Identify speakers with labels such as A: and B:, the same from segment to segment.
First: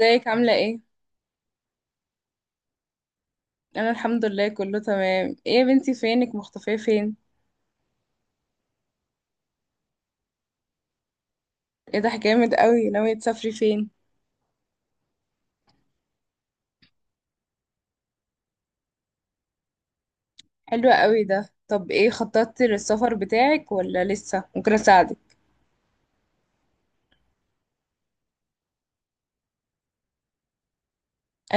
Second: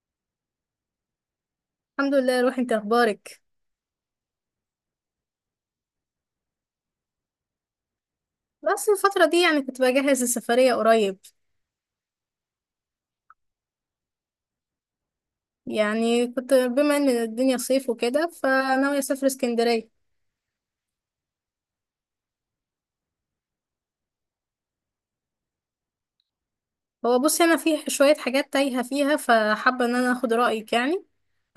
A: ازيك عاملة ايه؟
B: الحمد لله. روح انت اخبارك.
A: انا الحمد لله كله تمام. ايه يا بنتي فينك مختفية فين؟
B: بس الفترة دي كنت بجهز السفرية قريب.
A: ايه ده جامد قوي، ناوية تسافري فين؟
B: كنت بما ان الدنيا صيف وكده فناوية اسافر اسكندرية.
A: حلوة قوي ده طب ايه خططتي للسفر بتاعك ولا لسه؟ ممكن اساعدك.
B: هو بصي انا في شوية حاجات تايهة فيها، فحابة ان انا اخد رأيك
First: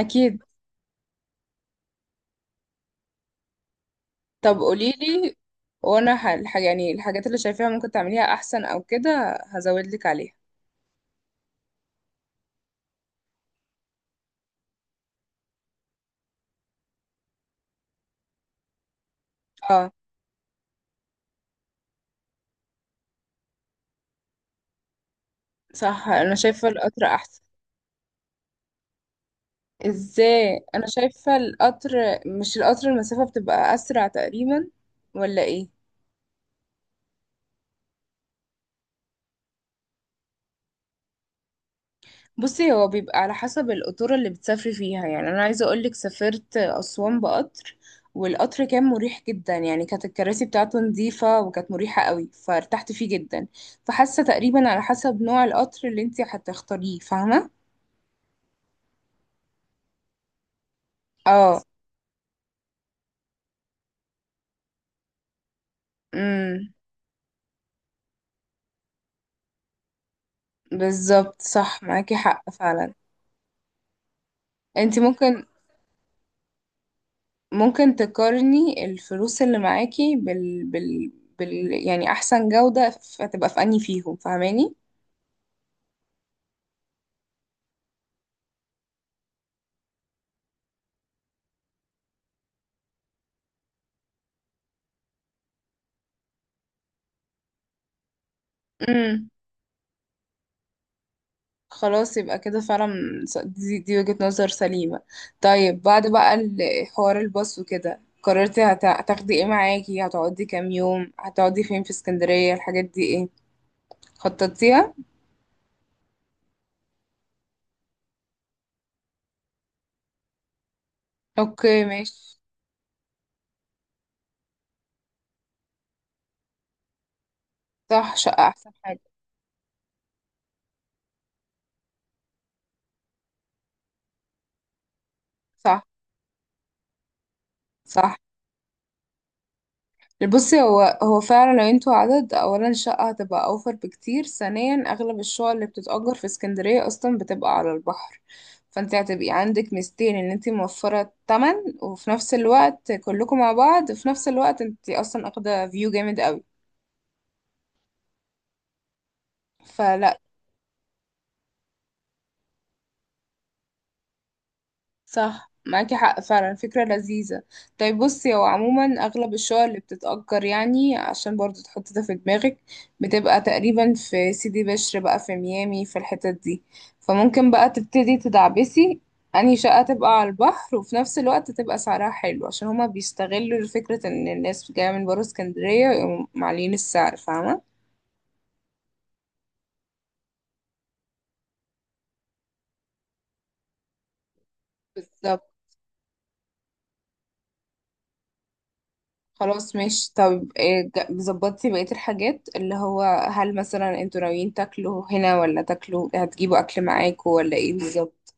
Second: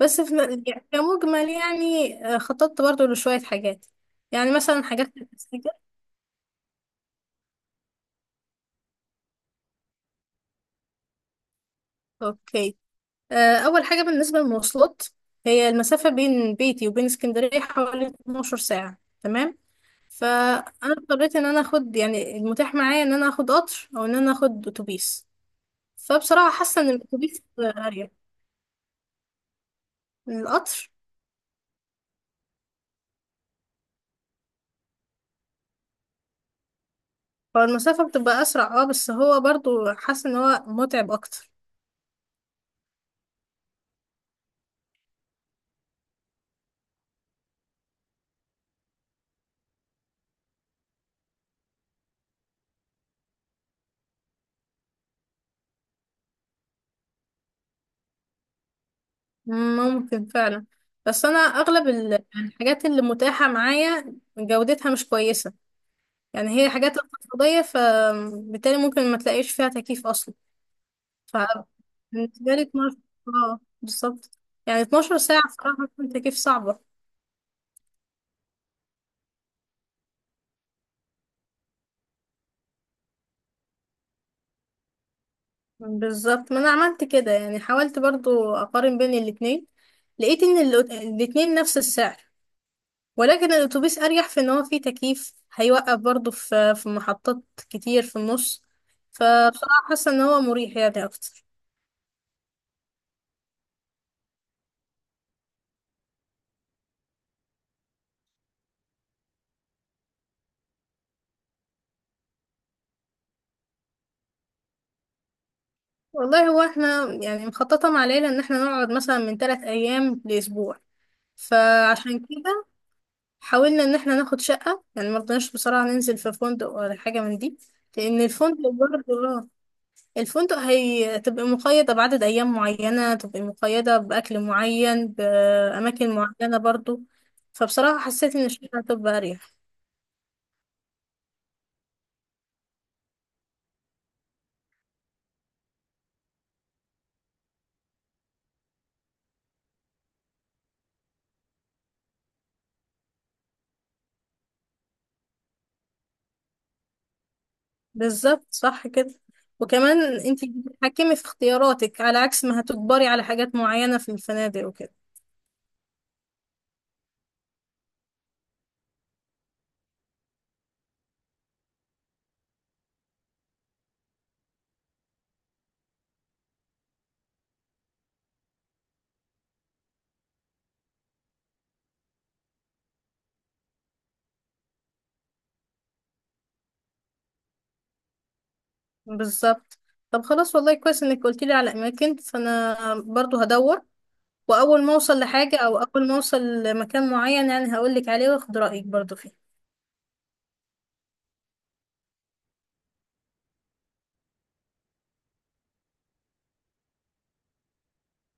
B: بس في يعني كمجمل، خططت برضو لشوية حاجات، يعني
A: طب
B: مثلا حاجات
A: قوليلي.
B: التسجيل.
A: وانا يعني الحاجات اللي شايفاها ممكن تعمليها احسن او كده هزودلك عليها.
B: اوكي. اول حاجة بالنسبة للمواصلات، هي المسافة بين بيتي وبين اسكندرية حوالي 12 ساعة. تمام.
A: اه،
B: فانا اضطريت ان انا اخد يعني المتاح معايا، ان انا اخد قطر او ان انا اخد اتوبيس.
A: صح، انا
B: فبصراحه
A: شايفة
B: حاسه ان
A: القطر
B: الاتوبيس
A: احسن.
B: اريح من
A: ازاي؟ انا
B: القطر.
A: شايفة القطر. مش القطر المسافة بتبقى اسرع تقريبا؟ ولا ايه؟
B: فالمسافه بتبقى اسرع، اه، بس هو برضو حاسه ان هو متعب اكتر.
A: بصي، هو بيبقى على حسب القطورة اللي بتسافري فيها. يعني أنا عايزة أقولك سافرت أسوان بقطر، والقطر كان مريح جدا، يعني كانت الكراسي بتاعته نظيفة وكانت مريحة قوي فارتحت فيه جدا. فحاسة تقريبا على حسب نوع القطر اللي انتي هتختاريه، فاهمة؟
B: ممكن فعلا. بس انا
A: اه.
B: اغلب الحاجات اللي متاحه معايا جودتها مش كويسه. يعني هي
A: امم
B: حاجات اقتصاديه، فبالتالي ممكن ما تلاقيش فيها تكييف اصلا.
A: بالظبط، صح، معاكي حق
B: فبالنسبه لي
A: فعلا.
B: 12، اه بالظبط، يعني
A: انتي
B: 12 ساعه
A: ممكن،
B: بصراحه تكييف صعبه.
A: ممكن تقارني الفلوس اللي معاكي بال بال، يعني أحسن جودة فتبقى في أنهي فيهم، فاهماني؟
B: بالظبط، ما انا عملت كده، يعني حاولت برضو اقارن بين الاتنين. لقيت ان الاتنين نفس السعر، ولكن الاتوبيس اريح في ان هو فيه تكييف، هيوقف برضو في محطات كتير في النص.
A: امم
B: فبصراحة حاسة ان هو مريح يعني اكتر.
A: خلاص، يبقى كده فعلا. دي وجهة نظر سليمة. طيب، بعد بقى حوار الباص وكده، قررتي هتاخدي ايه معاكي، هتقعدي كام يوم، هتقعدي فين في اسكندرية، الحاجات دي ايه خططتيها؟
B: والله هو احنا يعني مخططة مع العيلة ان احنا نقعد مثلا من ثلاث ايام لاسبوع.
A: اوكي
B: فعشان
A: ماشي.
B: كده حاولنا ان احنا ناخد شقة، يعني مرضناش بصراحة ننزل في فندق ولا حاجة من دي.
A: صح،
B: لان
A: شقة
B: الفندق
A: احسن حاجة.
B: برضو، الفندق هتبقى مقيدة بعدد أيام معينة، تبقى مقيدة بأكل معين
A: صح.
B: بأماكن معينة برضو. فبصراحة
A: صح،
B: حسيت إن الشقة هتبقى أريح.
A: بصي هو فعلا لو انتوا عدد، اولا الشقة هتبقى اوفر بكتير، ثانيا اغلب الشقق اللي بتتأجر في اسكندرية اصلا بتبقى على البحر، فانت هتبقي عندك ميزتين، ان انت موفرة التمن وفي نفس الوقت كلكم مع بعض، في نفس الوقت انت اصلا اخدة فيو جامد قوي.
B: بالظبط صح كده. وكمان
A: فلا،
B: انتي بتتحكمي في اختياراتك، على عكس ما هتجبري على حاجات معينة في الفنادق وكده.
A: صح، معاكي حق فعلا، فكرة لذيذة. طيب بصي، هو عموما أغلب الشقق اللي بتتأجر، يعني عشان برضو تحطي ده في دماغك، بتبقى تقريبا في سيدي بشر بقى، في ميامي، في الحتت دي. فممكن بقى تبتدي تدعبسي أنهي شقة تبقى على البحر وفي نفس الوقت تبقى سعرها حلو، عشان هما بيستغلوا فكرة إن الناس جاية من برا اسكندرية ويقوموا معلين السعر، فاهمة؟
B: بالظبط. طب خلاص، والله كويس انك قلتيلي على أماكن، فأنا برضو هدور. وأول ما أوصل
A: بالظبط.
B: لحاجة، أو أول ما أوصل لمكان معين، يعني هقولك عليه وأخد رأيك برضو فيه.
A: خلاص ماشي. طب ظبطتي بقية الحاجات اللي هو، هل مثلا انتوا ناويين تاكلوا هنا ولا تاكلوا هتجيبوا اكل معاكوا ولا ايه بالظبط؟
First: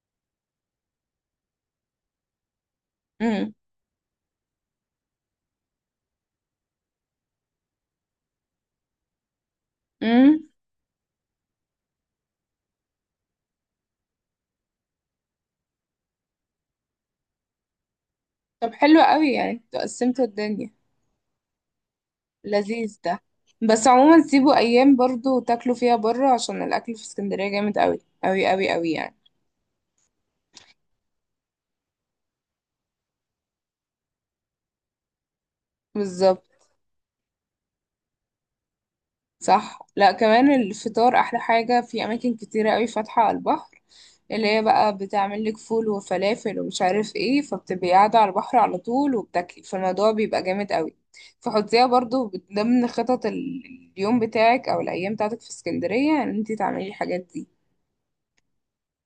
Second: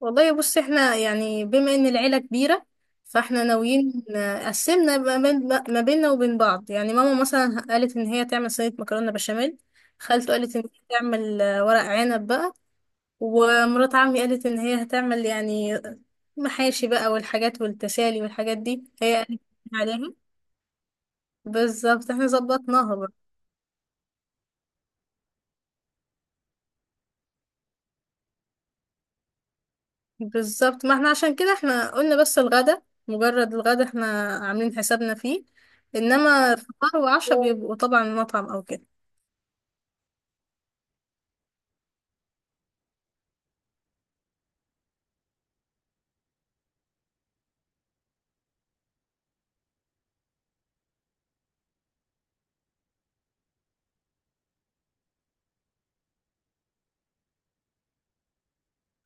B: والله بص، احنا يعني بما ان العيلة كبيرة، فاحنا
A: امم
B: ناويين، قسمنا ما بين، ما بيننا وبين بعض. يعني ماما مثلا قالت ان هي تعمل صينية مكرونة بشاميل، خالته
A: امم.
B: قالت ان هي تعمل ورق عنب بقى، ومرات عمي قالت ان هي هتعمل يعني محاشي بقى، والحاجات والتسالي والحاجات
A: طب
B: دي
A: حلو
B: هي
A: قوي،
B: قالت
A: يعني
B: عليها.
A: قسمتوا الدنيا.
B: بالظبط، احنا ظبطناها.
A: لذيذ ده. بس عموما سيبوا ايام برضو تاكلوا فيها بره، عشان الاكل في اسكندرية جامد قوي قوي قوي قوي يعني.
B: بالظبط، ما احنا عشان كده احنا قلنا بس الغدا، مجرد الغدا احنا عاملين حسابنا فيه.
A: بالظبط.
B: انما فطار وعشاء بيبقوا طبعا مطعم او كده.
A: صح، لا كمان الفطار احلى حاجة، في اماكن كتيرة قوي فاتحة على البحر، اللي هي بقى بتعمل لك فول وفلافل ومش عارف ايه، فبتبقي قاعدة على البحر على طول وبتاكلي، فالموضوع بيبقى جامد قوي. فحطيها برضو ضمن خطط اليوم بتاعك او الايام بتاعتك في اسكندرية ان انتي تعملي الحاجات دي.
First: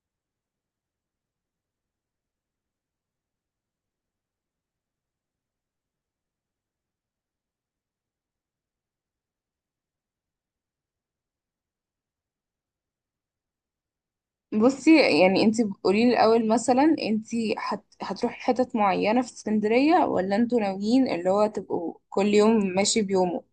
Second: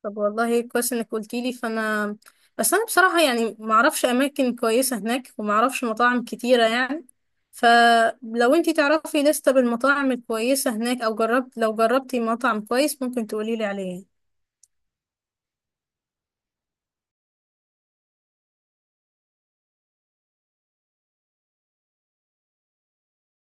B: طب والله كويس انك قلتيلي، فانا بس انا بصراحة يعني معرفش اماكن كويسة هناك، ومعرفش مطاعم كتيرة يعني. فلو انتي تعرفي لستة بالمطاعم الكويسة هناك، او جربت، لو جربتي مطعم كويس ممكن تقوليلي عليه.
A: بصي، يعني انتي قولي لي الاول، مثلا انتي هتروحي حتت معينة في اسكندرية، ولا انتوا ناويين اللي هو تبقوا كل يوم ماشي بيومه؟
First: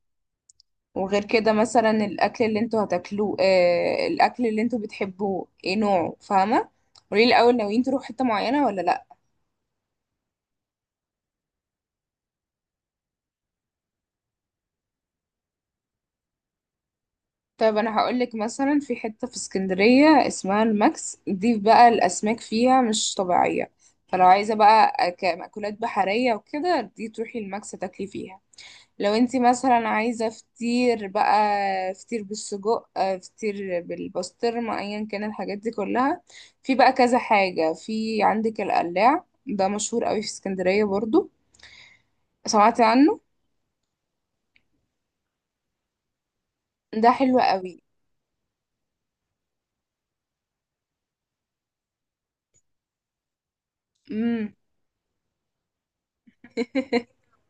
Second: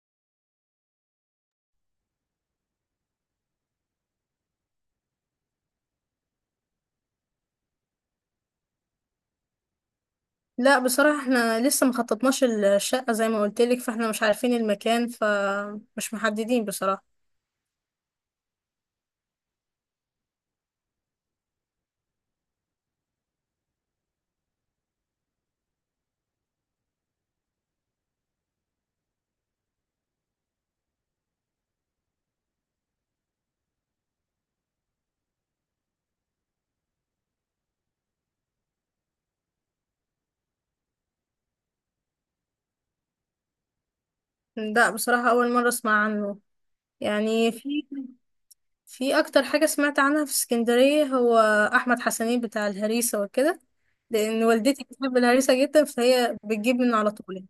A: وغير كده، مثلا الاكل اللي انتوا هتاكلوه، آه، الاكل اللي انتوا بتحبوه ايه نوعه، فاهمه. قولي لي الاول، ناويين تروحوا حته معينه ولا لا.
B: لا بصراحة، احنا لسه مخططناش الشقة زي ما قلتلك، فاحنا مش عارفين المكان، فمش محددين بصراحة.
A: طيب، انا هقول لك مثلا في حته في اسكندريه اسمها الماكس، دي بقى الاسماك فيها مش طبيعيه. فلو عايزه بقى مأكولات بحريه وكده، دي تروحي الماكس تاكلي فيها. لو انتي مثلا عايزة فطير بقى، فطير بالسجق، فطير بالبسطرمة، ايا كان الحاجات دي كلها. في بقى كذا حاجة، في عندك القلاع ده، مشهور قوي في اسكندرية برضو، سمعتي عنه؟
B: لا بصراحة، أول مرة أسمع عنه.
A: ده حلو
B: يعني
A: قوي.
B: في في أكتر حاجة سمعت عنها في اسكندرية هو أحمد حسنين بتاع الهريسة وكده، لأن
A: امم
B: والدتي بتحب الهريسة جدا، فهي بتجيب منه على طول.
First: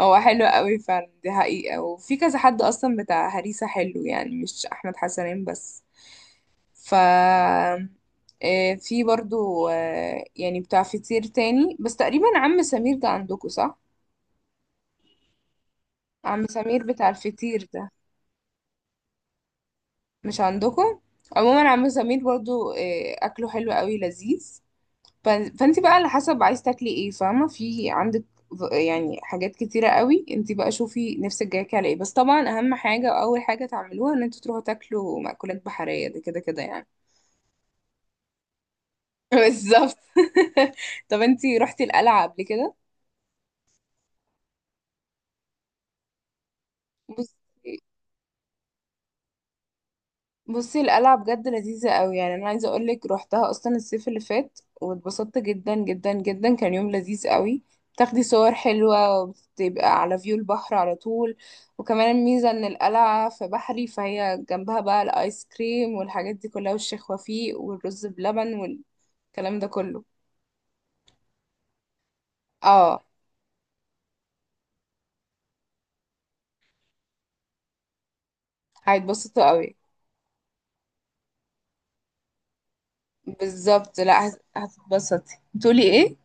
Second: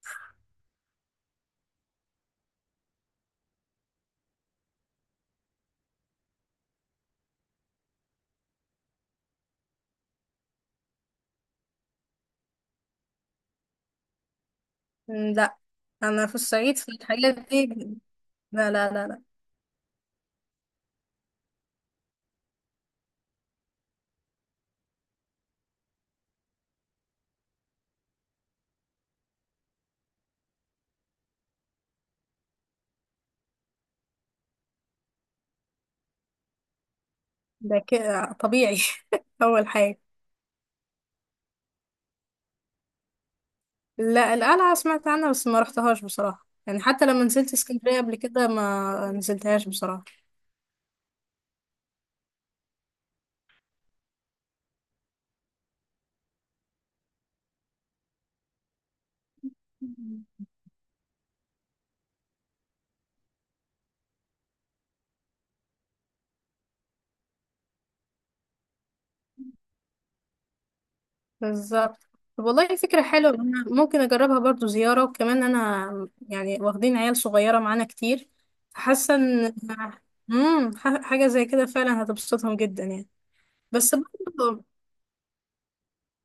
A: هو حلو قوي فعلا، دي حقيقة. وفي كذا حد اصلا بتاع هريسة حلو، يعني مش احمد حسنين بس. ف في برضو، يعني بتاع فطير تاني، بس تقريبا عم سمير ده عندكم صح؟
B: لا، أنا في
A: عم
B: الصعيد
A: سمير
B: في
A: بتاع
B: الحاجات دي.
A: الفطير ده،
B: لا لا لا لا.
A: مش عندكم؟ عموما عم سمير برضو اكله حلو قوي لذيذ. فانت بقى على حسب عايز تاكلي ايه، فاهمه. في عندك يعني حاجات كتيره قوي، انت بقى شوفي نفسك جايك على ايه. بس طبعا اهم حاجه واول حاجه تعملوها ان انتوا تروحوا تاكلوا مأكولات بحريه، ده كده كده يعني.
B: ده كده طبيعي. أول
A: بالظبط.
B: حاجة.
A: طب انت رحتي القلعه قبل كده؟
B: لا، القلعة سمعت عنها بس ما رحتهاش بصراحة، يعني حتى لما نزلت اسكندرية قبل كده ما نزلتهاش بصراحة.
A: بصي القلعة بجد لذيذة قوي، يعني انا عايزة اقولك روحتها اصلا الصيف اللي فات واتبسطت جدا جدا جدا، كان يوم لذيذ قوي. بتاخدي صور حلوة وبتبقى على فيو البحر على طول. وكمان الميزة ان القلعة في بحري، فهي جنبها بقى الايس كريم والحاجات دي كلها، والشيخ وفيق والرز بلبن والكلام ده كله.
B: بالظبط. طب والله فكرة
A: اه.
B: حلوة، أنا ممكن أجربها برضو زيارة. وكمان أنا يعني واخدين عيال صغيرة معانا كتير، فحاسة
A: هيتبسطوا
B: إن،
A: قوي.
B: حاجة زي كده فعلا هتبسطهم جدا يعني. بس
A: بالظبط، لا
B: برضو
A: هتتبسطي، بتقولي ايه؟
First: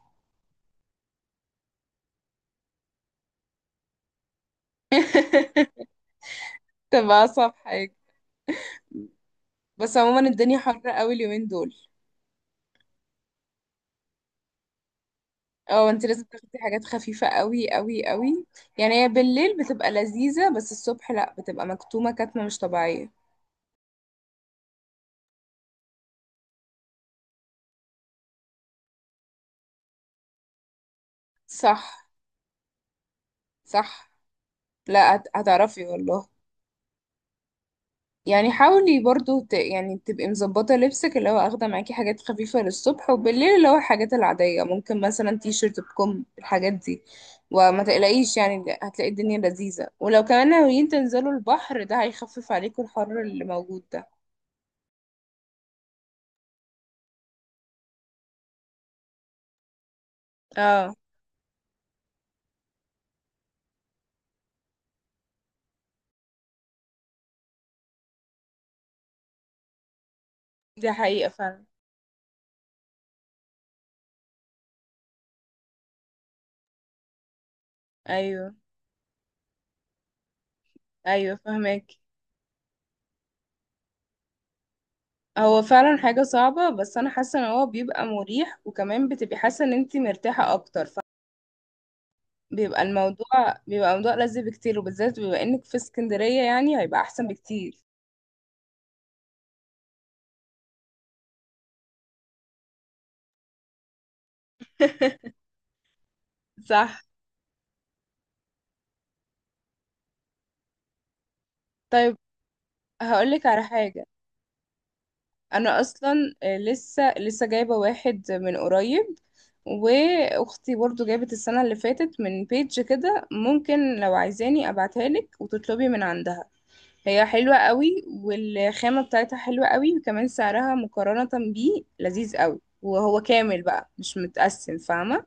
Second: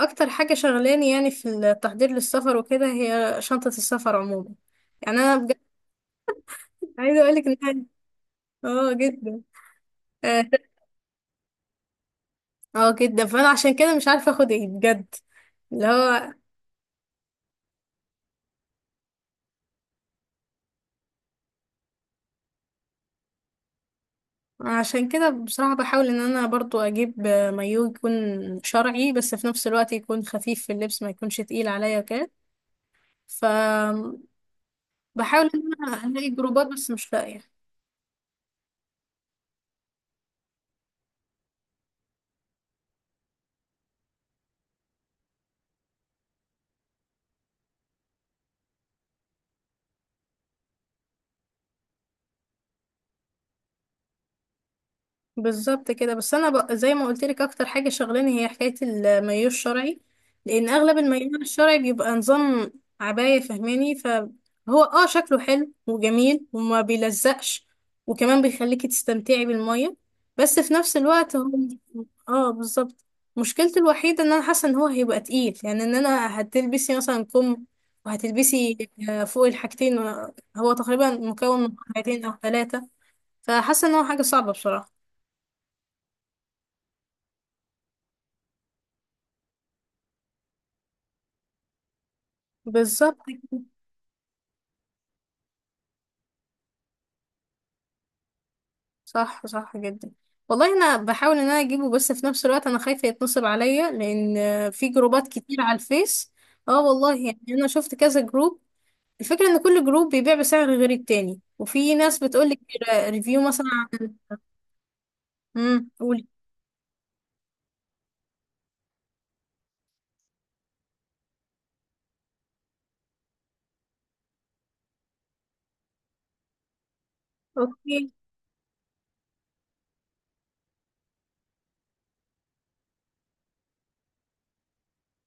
B: أكتر حاجة شغلاني يعني في التحضير للسفر وكده هي شنطة السفر عموما. يعني أنا بجد عايزة
A: تبقى
B: أقولك
A: اصعب
B: إن
A: حاجة.
B: اه جدا.
A: بس عموما
B: اه،
A: الدنيا حر قوي اليومين دول.
B: جدا، فأنا عشان كده مش عارفة أخد إيه بجد. اللي
A: اه، انت لازم
B: هو
A: تاخدي حاجات خفيفة قوي قوي قوي، يعني هي بالليل بتبقى لذيذة، بس الصبح لا، بتبقى مكتومة كتمة مش طبيعية.
B: عشان كده بصراحة بحاول ان انا برضو اجيب مايو يكون شرعي، بس في نفس الوقت يكون خفيف في اللبس، ما يكونش تقيل عليا
A: صح.
B: كده. ف
A: صح، لا
B: بحاول ان
A: هتعرفي
B: انا
A: والله.
B: الاقي جروبات بس مش لاقية.
A: يعني حاولي برضو يعني تبقي مظبطة لبسك، اللي هو اخدة معاكي حاجات خفيفة للصبح، وبالليل اللي هو الحاجات العادية، ممكن مثلا تي شيرت بكم، الحاجات دي. وما تقلقيش، يعني هتلاقي الدنيا لذيذة، ولو كمان ناويين تنزلوا البحر ده هيخفف عليكم الحر اللي موجود ده.
B: بالظبط كده. بس انا زي ما قلت لك اكتر حاجه شغلاني هي حكايه المايو الشرعي، لان
A: اه.
B: اغلب المايو الشرعي بيبقى نظام عبايه فهماني. فهو اه شكله حلو وجميل وما بيلزقش، وكمان بيخليكي تستمتعي بالميه، بس في
A: دي
B: نفس
A: حقيقة
B: الوقت هو،
A: فعلا.
B: اه بالظبط، مشكلته الوحيده ان انا حاسه ان هو هيبقى تقيل، يعني ان انا هتلبسي مثلا كم،
A: ايوه.
B: وهتلبسي فوق الحاجتين. هو تقريبا
A: ايوه
B: مكون من
A: فهمك.
B: حاجتين او ثلاثه، فحاسه ان هو حاجه صعبه بصراحه.
A: هو فعلا حاجة صعبة، بس انا حاسة ان هو بيبقى مريح، وكمان بتبقي حاسة ان انت مرتاحة اكتر. فبيبقى
B: بالظبط.
A: الموضوع، بيبقى موضوع لذيذ بكتير، وبالذات بما انك في اسكندرية يعني هيبقى احسن بكتير.
B: صح صح جدا. والله انا بحاول ان انا اجيبه، بس في نفس الوقت انا خايفه يتنصب عليا، لان في جروبات كتير على الفيس. اه
A: صح.
B: والله، يعني انا شفت كذا جروب. الفكره ان كل جروب بيبيع بسعر غير التاني، وفي
A: طيب
B: ناس بتقول لك ريفيو
A: هقولك على
B: مثلا
A: حاجة.
B: عن،
A: انا اصلا
B: قولي.
A: لسه جايبة واحد من قريب، واختي برضو جابت السنة اللي فاتت من بيج كده، ممكن لو عايزاني ابعتها لك وتطلبي من عندها. هي حلوة
B: اوكي.
A: قوي، والخامة بتاعتها حلوة قوي، وكمان سعرها مقارنة بيه لذيذ قوي، وهو كامل بقى مش متقسم، فاهمة.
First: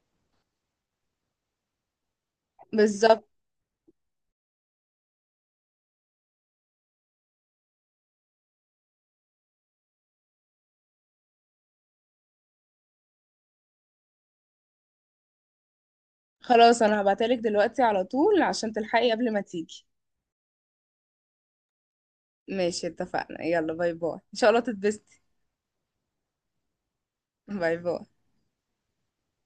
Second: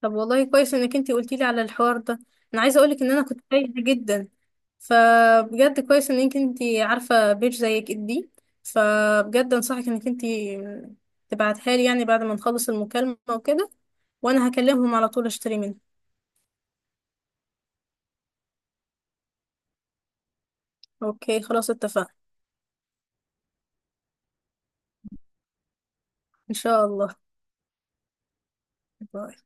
B: طب والله كويس انك انتي قلتي لي على الحوار ده، انا عايزه اقولك ان انا
A: بالظبط.
B: كنت تايهه جدا. فبجد كويس انك انتي عارفه بيج زي دي، فبجد انصحك انك انتي تبعتها لي يعني بعد ما نخلص المكالمه وكده، وانا هكلمهم على طول اشتري منها.
A: خلاص انا هبعتلك دلوقتي على طول عشان تلحقي قبل ما تيجي.
B: اوكي خلاص اتفقنا.
A: ماشي اتفقنا، يلا باي باي، ان شاء الله تتبسطي.
B: ان شاء الله.
A: باي باي.
B: باي.